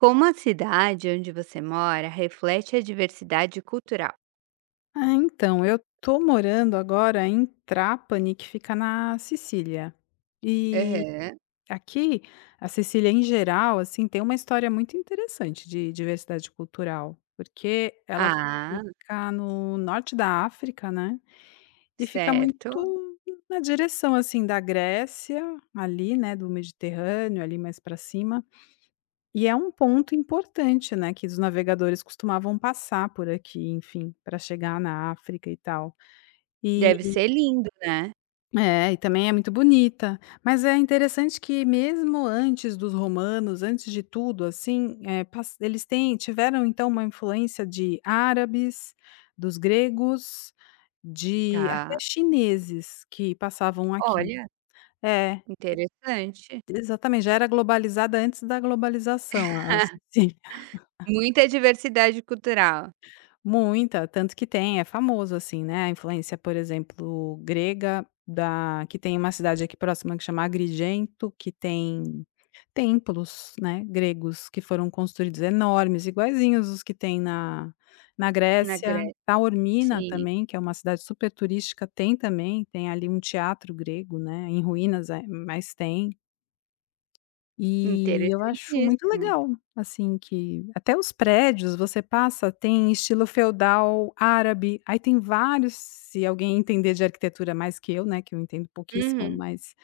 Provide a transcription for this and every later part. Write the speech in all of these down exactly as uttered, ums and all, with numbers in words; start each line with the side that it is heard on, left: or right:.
right: Como a cidade onde você mora reflete a diversidade cultural?
left: Ah, então, eu tô morando agora em Trapani que fica na Sicília. E
right: Aham.
left: aqui, a Sicília em geral, assim, tem uma história muito interessante de diversidade cultural. Porque ela
right: Ah.
left: fica no norte da África, né. E fica
right: Certo.
left: muito na direção, assim, da Grécia, ali, né, do Mediterrâneo, ali, mais pra cima. E é um ponto importante, né, que os navegadores costumavam passar por aqui, enfim, pra chegar na África e tal. Eh
right: Deve ser lindo, né?
left: É e também é muito bonita. Mas é interessante que, mesmo antes dos romanos, antes de tudo, assim, eh, passa eles têm tiveram então uma influência de árabes, dos gregos, de até
right: Tá.
left: chineses que passavam aqui.
right: Olha.
left: É.
right: Interessante.
left: E exatamente. Já era globalizada antes da globalização, a assim.
right: Muita diversidade cultural.
left: Muita, tanto que tem é famoso, assim, né, a influência, por exemplo, grega da que tem uma cidade aqui próxima que chama Agrigento que tem templos, né, gregos que foram construídos, enormes, iguaizinhos os que tem na na
right: Na
left: Grécia.
right: Grécia,
left: Taormina
right: sim.
left: também, que é uma cidade super turística, tem também, tem ali um teatro grego, né, em ruínas, eh, mas tem. E eu acho muito
right: Interessatíssimo.
left: legal, assim, que até os prédios você passa têm estilo feudal árabe. Aí tem vários se alguém entender de arquitetura mais que eu, né, que eu entendo pouquíssimo,
right: Uhum.
left: mas,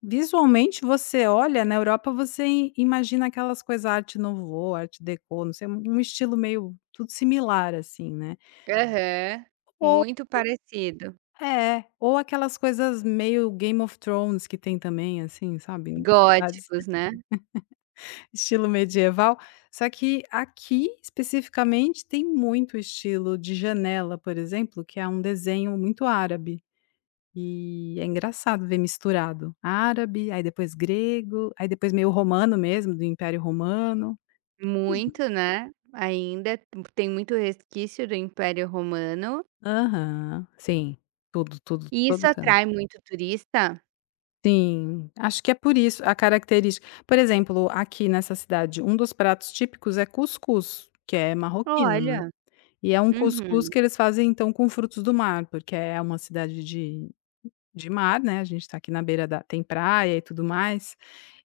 left: visualmente, você olha na Europa, você i imagina aquelas coisas: Arte Nouveau, Arte Deco, não sei, no estilo meio tudo similar, assim, né?
right: Aham.
left: Ou
right: Muito parecido.
left: É, ou aquelas coisas meio Game of Thrones que tem também, assim, sabe. Cidades,
right: Góticos, né?
left: estilo medieval. Só que aqui, especificamente, tem muito estilo de janela, por exemplo, que é um desenho muito árabe. E é engraçado ver misturado árabe, aí depois grego, aí depois meio romano mesmo, do Império Romano. [unintelligible]
right: Muito, né. Ainda, t tem muito resquício do Império Romano.
left: Aham. Sim, tudo, tudo,
right: E isso
left: todo canto.
right: atrai muito turista?
left: Sim, acho que é por isso a característica. Por exemplo: aqui nessa cidade, um dos pratos típicos é cuscuz, que é marroquino, né,
right: Olha!
left: e é um cuscuz que
right: Uhum.
left: eles fazem então com frutos do mar, porque é uma cidade de de mar, né, a gente está aqui na beira da tem praia e tudo mais.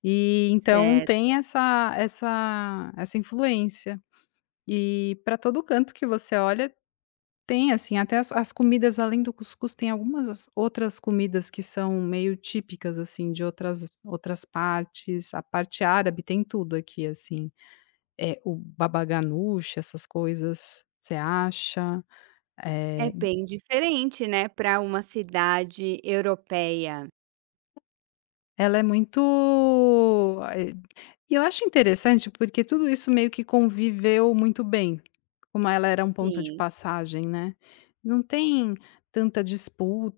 left: E então tem
right: Certo.
left: essa essa essa influência. E pra todo canto que você olha, tem assim, até as as comidas, além do cuscuz, tem algumas as outras comidas que são meio típicas, assim, de outras outras partes, a parte árabe tem tudo aqui, assim, eh, o babaganuche, essas coisas você acha,
right: É
left: eh
right: bem diferente, né, pra uma cidade europeia.
left: Ela é muito, ah ê e eu acho interessante porque tudo isso meio que conviveu muito bem, como ela era um ponto de
right: Sim.
left: passagem, né. Não tem tanta disputa,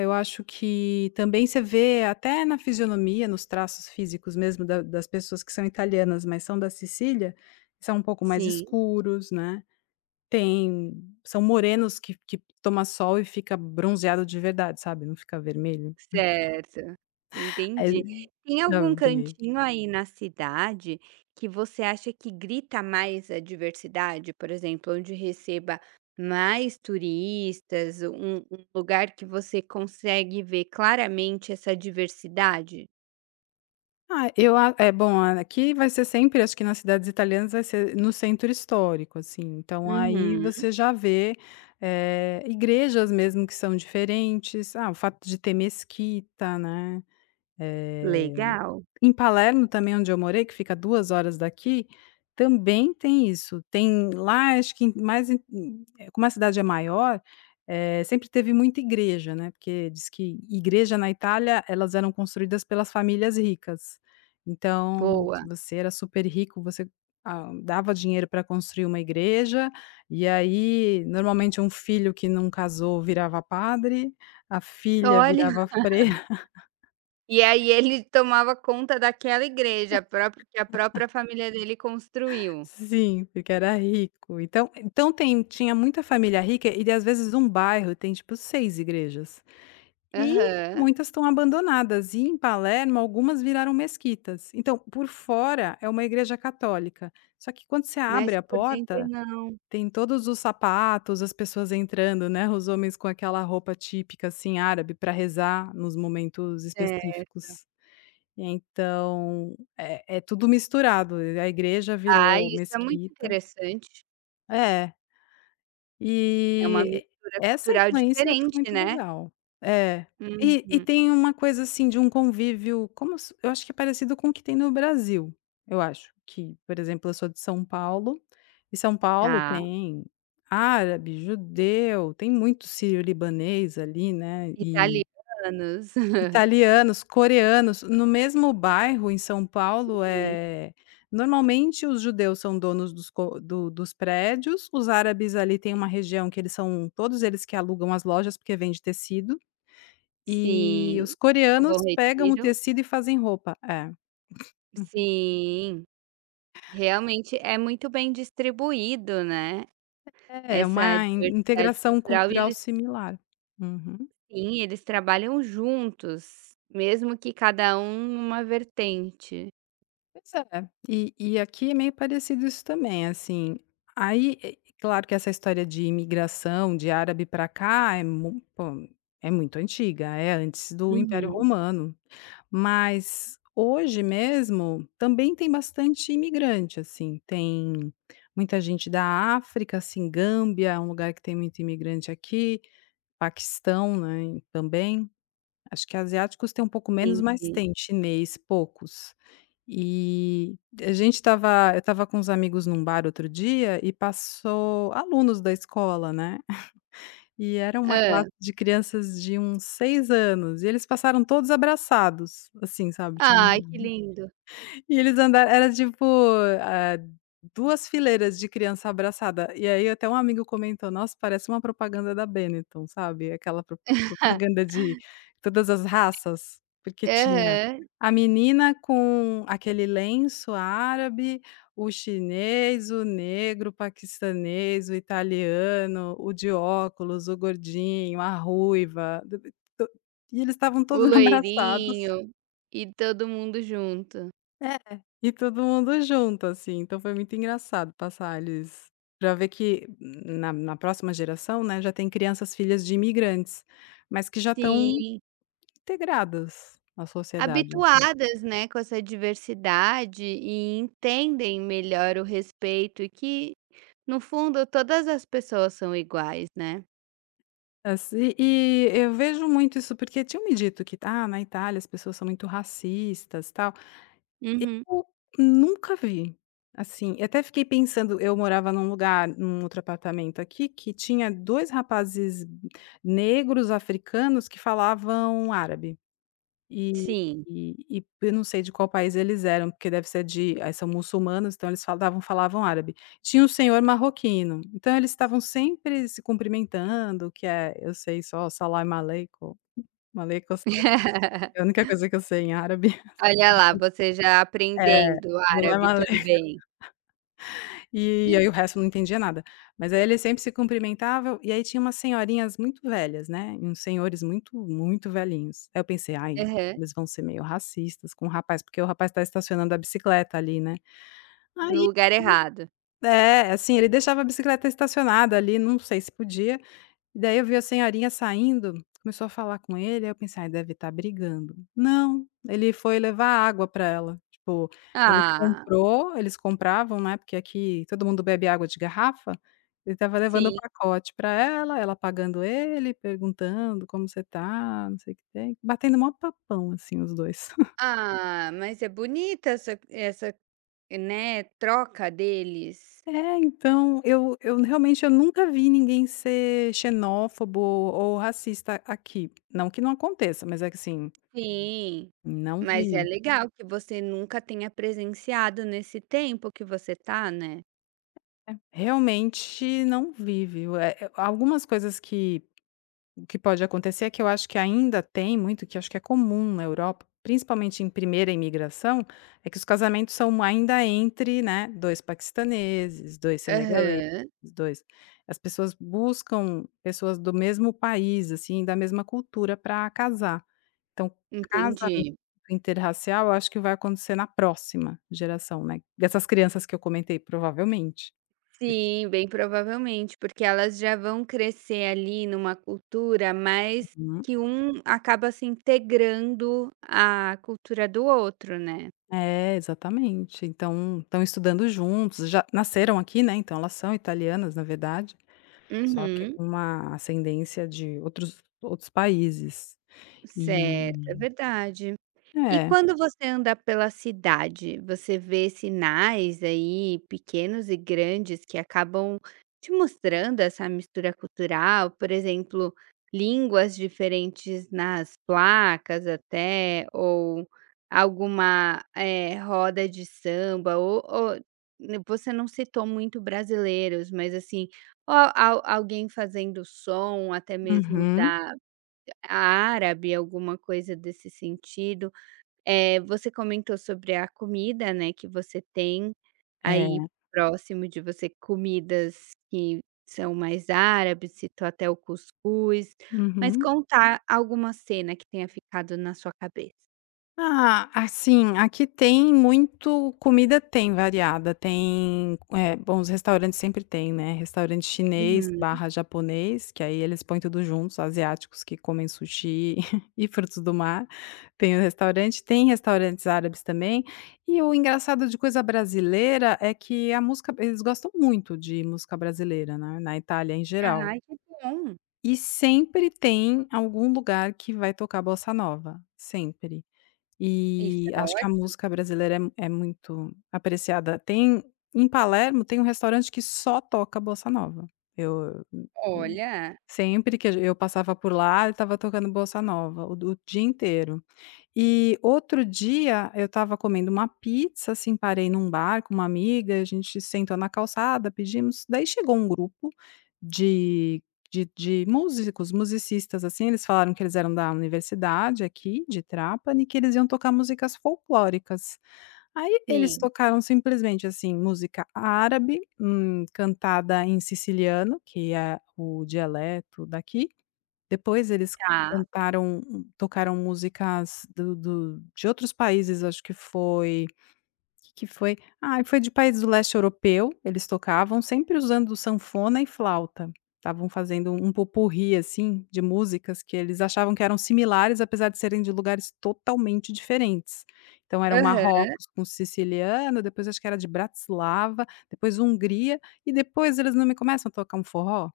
left: eu acho que também você vê até na fisionomia, nos traços físicos mesmo da das pessoas que são italianas, mas são da Cecília, são um pouco mais
right: Sim.
left: escuros, né, tem são morenos que que toma sol e fica bronzeado de verdade, sabe, não fica vermelho.
right: Certo. Entendi. Tem algum
left: [unintelligible]
right: cantinho aí na cidade que você acha que grita mais a diversidade? Por exemplo, onde receba mais turistas, um um lugar que você consegue ver claramente essa diversidade?
left: Ah, eu a é bom a a aqui vai ser sempre, acho que nas cidades italianas, vai ser no centro histórico, assim. Então aí
right: Uhum.
left: você já vê, eh, igrejas mesmo que são diferentes. Ah, o fato de ter mesquita, né?
right: Legal.
left: Eh, em Palermo também onde eu morei, que fica a duas horas daqui, também tem isso, tem lá acho que mais hum eh, como a cidade é maior, eh, sempre teve muita igreja, né, porque diz que igreja na Itália, elas eram construídas pelas famílias ricas. Então, se
right: Boa.
left: você era super rico você, ah, dava dinheiro pra construir uma igreja e aí normalmente um filho que não casou virava padre, a filha
right: Olha!
left: virava freira.
right: E aí ele tomava conta daquela igreja própria que a própria família dele construiu.
left: Sim, porque era rico. Então então tem tinha muita família rica e daí às vezes um bairro tem tipo seis igrejas e
right: Aham.
left: muitas estão abandonadas. E em Palermo, algumas viraram mesquitas. Então, por fora é uma igreja católica, só que quando você abre
right: Mas
left: a
right: por dentro
left: porta,
right: não.
left: tem todos os sapatos, as pessoas entrando, né, os homens com aquela roupa típica, assim, árabe para rezar nos momentos
right: Certo.
left: específicos. Então, é é tudo misturado, a a igreja
right: Ah,
left: virou
right: isso é muito
left: mesquita.
right: interessante.
left: É.
right: É uma
left: E
right: mistura
left: e essa
right: cultural
left: influência ficou
right: diferente,
left: muito
right: né?
left: legal. É. E e
right: Uhum.
left: tem uma coisa assim de um convívio, como se eu acho que é parecido com o que tem no Brasil, eu acho que, por exemplo: eu sou de São Paulo e São Paulo
right: Tá.
left: tem árabe, judeu, tem muito síriolibanês ali, né, e
right: Italianos.
left: italianos, coreanos, no mesmo bairro em São Paulo,
right: Uhum.
left: eh, normalmente os judeus são donos dos co do dos prédios. Os árabes ali têm uma região que eles são todos eles que alugam as lojas, porque vende tecido. E os
right: Sim, no Bom
left: coreanos pegam o
right: Retiro.
left: tecido e fazem roupa, é.
right: Sim. Realmente é muito bem distribuído, né,
left: É, é
right: essa
left: uma in
right: diversidade
left: integração
right: cultural e
left: cultural
right: eles
left: similar. Uhum.
right: Sim, eles trabalham juntos, mesmo que cada um em uma vertente.
left: Pois é. E e aqui é meio parecido isso também, assim, aí é é claro que essa história de imigração de árabe pra cá é mui [unintelligible] É muito antiga, é antes do Império
right: Uhum.
left: Romano. Mas hoje mesmo também tem bastante imigrante, assim, tem muita gente da África, assim, Gâmbia é um lugar que tem muito imigrante aqui, Paquistão, né, também, acho que asiáticos têm um pouco menos, mas
right: Entendi.
left: tem chinês, poucos. E, e a gente estava eu estava com uns amigos em um bar outro dia e passou alunos da escola, né? E era uma classe
right: Hã.
left: de crianças de uns seis anos e eles passaram todos abraçados, assim, sabe, tinha [unintelligible]
right: Ai, que lindo.
left: E eles anda era tipo, eh, duas fileiras de criança abraçada e aí até um amigo comentou: "Nossa! Parece uma propaganda da Beniton." Sabe? Aquela prop propaganda de todas as raças, porque tinha
right: Aham.
left: a menina com aquele lenço árabe, o chinês, o negro, o paquistanês, o italiano, o de óculos, o gordinho, a ruiva, to e eles estavam
right: O
left: todos abraçados.
right: loirinho e todo mundo junto.
left: É, e todo mundo junto, assim. Então foi muito engraçado passar eles pra vê que na na próxima geração, né, já tem crianças, filhas de imigrantes, mas que já estão
right: Sim.
left: integradas, à sociedade, assim.
right: Habituadas, né, com essa diversidade, e entendem melhor o respeito. E que, no fundo, todas as pessoas são iguais, né.
left: Assim e eu vejo muito isso porque tinham me dito que: "Ah, na Itália, as pessoas são muito racistas, tal".
right: Uhum.
left: Eu nunca vi, assim. Eu até fiquei pensando, eu morava num lugar, num outro apartamento aqui, que tinha dois rapazes negros, africanos, que falavam árabe. E
right: Sim.
left: e e p eu não sei de qual país eles eram, porque deve ser de a são muçulmanos, então eles falavam da falavam árabe. Tinha um senhor marroquino, então eles
right: S
left: estavam sempre se cumprimentando, que é, eh, eu sei só Salamaleico, Alaikum essalam a única coisa que eu sei em árabe.
right: Olha lá, você já
left: É.
right: aprendendo árabe
left: Salamaleico
right: também.
left: E aí, o resto eu não entendia nada. Mas aí eles sempre se cumprimentava. E aí tinha umas senhorinhas muito velhas, né, e uns senhores muito, muito velhinhos. Aí eu pensei: "Ai,
right: Aham.
left: eles vão ser meio racistas com o rapaz". Porque o rapaz está estacionando a bicicleta ali, né.
right: No
left: Aí
right: lugar errado.
left: é, assim, ele deixava a bicicleta estacionada ali, não sei se podia. Daí eu vi a senhorinha saindo, começou a falar com ele. Aí eu pensei: "Deve estar brigando." Não, ele foi levar água pra ela. Tipo, ele
right: Ah.
left: comprou, eles compravam, né, porque aqui todo mundo bebe água de garrafa, ele estava levando o
right: Sim.
left: pacote pra ela, ela pagando pra ele, perguntando: "Como você está?", não sei o que tem, batendo o maior papão, assim, os dois.
right: Ah, mas é bonita essa essa, né, troca deles.
left: É, então, eu eu realmente eu nunca vi ninguém ser xenófobo ou racista aqui. Não que não aconteça, mas é que assim
right: Sim.
left: não
right: Mas é
left: vi.
right: legal que você nunca tenha presenciado nesse tempo que você está, né.
left: É, realmente não vive. Eh eh, a algumas coisas que que pode acontecer, é que eu acho que ainda tem muito, que acho que é comum na Europa, principalmente em primeira imigração, é que os casamentos são ainda entre, né, dois paquistaneses, dois senegaleses,
right: Aham.
left: dois as pessoas buscam pessoas do mesmo país, assim, da mesma cultura pra casar. Então, casamento
right: Entendi.
left: interracial eu acho que vai acontecer na próxima geração, né, dessas crianças que eu comentei provavelmente. Porque
right: Sim, bem provavelmente. Porque elas já vão crescer ali numa cultura mais
left: Uhum.
right: que um acaba se integrando a cultura do outro, né.
left: É, exatamente. Então estão estudando juntos, já nasceram aqui, né, então elas são italianas na verdade, só que
right: Uhum.
left: com uma ascendência de outros outros países.
right: Certo, é
left: E
right: verdade. E
left: É.
right: quando você anda pela cidade, você vê sinais, aí, pequenos e grandes que acabam te mostrando essa mistura cultural? Por exemplo, línguas diferentes nas placas até ou alguma, eh, roda de samba ou ou n você não citou muito brasileiros mas assim, ou al alguém fazendo som até mesmo
left: Uhum.
right: da árabe alguma coisa desse sentido. Eh, você comentou sobre a comida, né, que você tem aí
left: É.
right: próximo de você, comidas que são mais árabes, citou até o cuscuz. Mas
left: Uhum.
right: conta a alguma cena que tenha ficado na sua cabeça.
left: Ah, assim, aqui tem muito comida tem variada. Tem eh, bom os restaurantes sempre têm, né. Restaurante chinês
right: Uhum.
left: barra japonês, que aí eles põem tudo juntos, asiáticos que comem sushi e frutos do mar, tem o restaurante. Tem restaurantes árabes também. E o engraçado de coisa brasileira é que a música eles gostam muito de música brasileira, né, na Itália em geral.
right: Ai, que bom.
left: E sempre tem algum lugar que vai tocar bossa nova, sempre.
right: Isso
left: Eh,
right: é
left: acho que a
right: ótimo.
left: música brasileira é é muito apreciada. Tem, em Palermo, tem um restaurante que só toca bossa nova. Eu eu
right: Olha.
left: sempre que a g eu passava por lá eu estava tocando bossa nova, o do o dia inteiro. E, outro dia eu estava comendo uma pizza, assim, parei num bar com uma amiga; a gente sentou na calçada, pedimos. Daí chegou um grupo de de de músicos, musicistas, assim. Eles falaram que eles eram da universidade, aqui de Trapani, que eles iam tocar músicas folclóricas. Aí eles
right: Sim.
left: tocaram, simplesmente, assim, música árabe, hum, cantada em Siciliano, que é o dialeto daqui, depois eles
right: Tá.
left: cantaram o tocaram músicas do do de outros países. Acho que foi, que que foi? Ah, foi de países do Leste Europeu, eles tocavam. Sempre usando sanfona e flauta, estavam fazendo um pot-pourri, assim, de músicas que eles achavam que eram similares, apesar de serem de lugares totalmente diferentes. Então era o
right: Aham.
left: Marrocos com o Siciliano, depois acho que era de Bratislava, depois Hungria e depois, eles não me começam a tocar forró?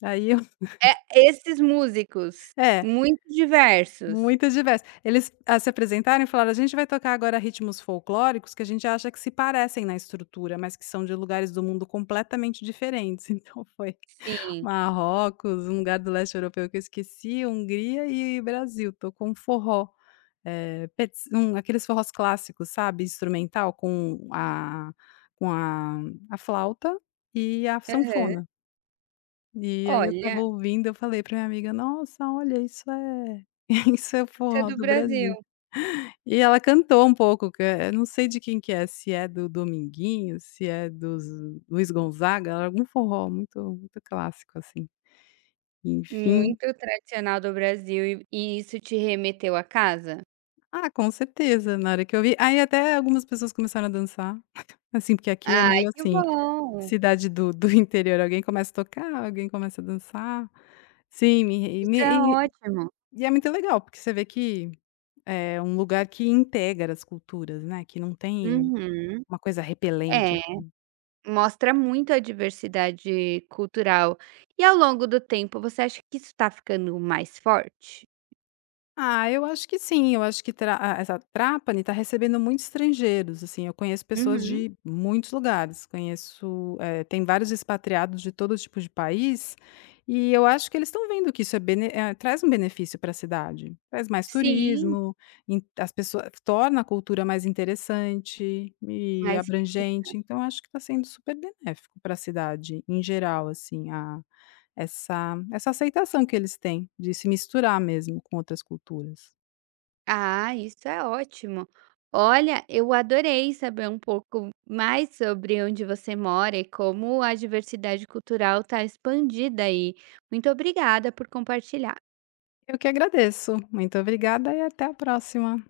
left: Daí eu
right: É esses músicos,
left: É.
right: muito diversos.
left: Muito diverso. Eles a se apresentaram e falaram: "A gente vai tocar agora ritmos folclóricos que a gente acha que se parecem na estrutura, mas que são de lugares do mundo completamente diferentes". Então foi
right: Sim.
left: Marrocos, um lugar do Leste Europeu que eu esqueci, Hungria e Brasil, tocou um forró. Eh, pets hum, aqueles forros clássicos, sabe. Instrumental com a com a a flauta e a
right: Aham.
left: sanfona. E aí eu
right: Olha.
left: estava ouvindo, eu falei pra minha amiga: "Nossa! Olha, isso é isso é o
right: Essa é
left: forró
right: do
left: do
right: Brasil.
left: Brasil". E ela cantou um pouco que, eh eh, não sei de quem que é, se é do Dominguinhos, se é do zu Luiz Gonzaga. Era algum forró muito muito clássico assim, enfim.
right: Muito tradicional do Brasil e e isso te remeteu a casa?
left: Ah, com certeza, na hora que eu vi aí até algumas pessoas começaram a dançar. Assim, porque aqui é
right: Ai,
left: meio
right: que
left: assim,
right: bom.
left: cidade do do interior, alguém começa a tocar, alguém começa a dançar. Sim, me re e
right: Isso
left: me
right: é
left: re
right: ótimo.
left: e é muito legal, porque você vê que é um lugar que integra as culturas, né, que não tem
right: Uhum.
left: uma coisa repelente,
right: É,
left: assim.
right: mostra muita diversidade cultural. E ao longo do tempo, você acha que isso tá ficando mais forte?
left: Ah, eu acho que sim, eu acho que Tra ah ,essa Trapani tá recebendo muitos estrangeiros, assim, eu conheço pessoas
right: Uhum.
left: de muitos lugares. Conheço, eh, tem vários expatriados de todo tipo de país e eu acho que eles estão vendo que isso é bene eh, traz um benefício pra cidade. Traz mais
right: Sim.
left: turismo, ent as pessoas, eh, f torna a cultura mais interessante e
right: Mas fica.
left: abrangente, então, acho que tá sendo super benéfico pra cidade, em geral, assim, a essa essa aceitação que eles têm de se misturar mesmo com outras culturas.
right: Ah, isso é ótimo. Olha, eu adorei saber um pouco mais sobre onde você mora e como a diversidade cultural tá expandida aí. Muito obrigada por compartilhar.
left: Eu que agradeço. Muito obrigada e até a próxima.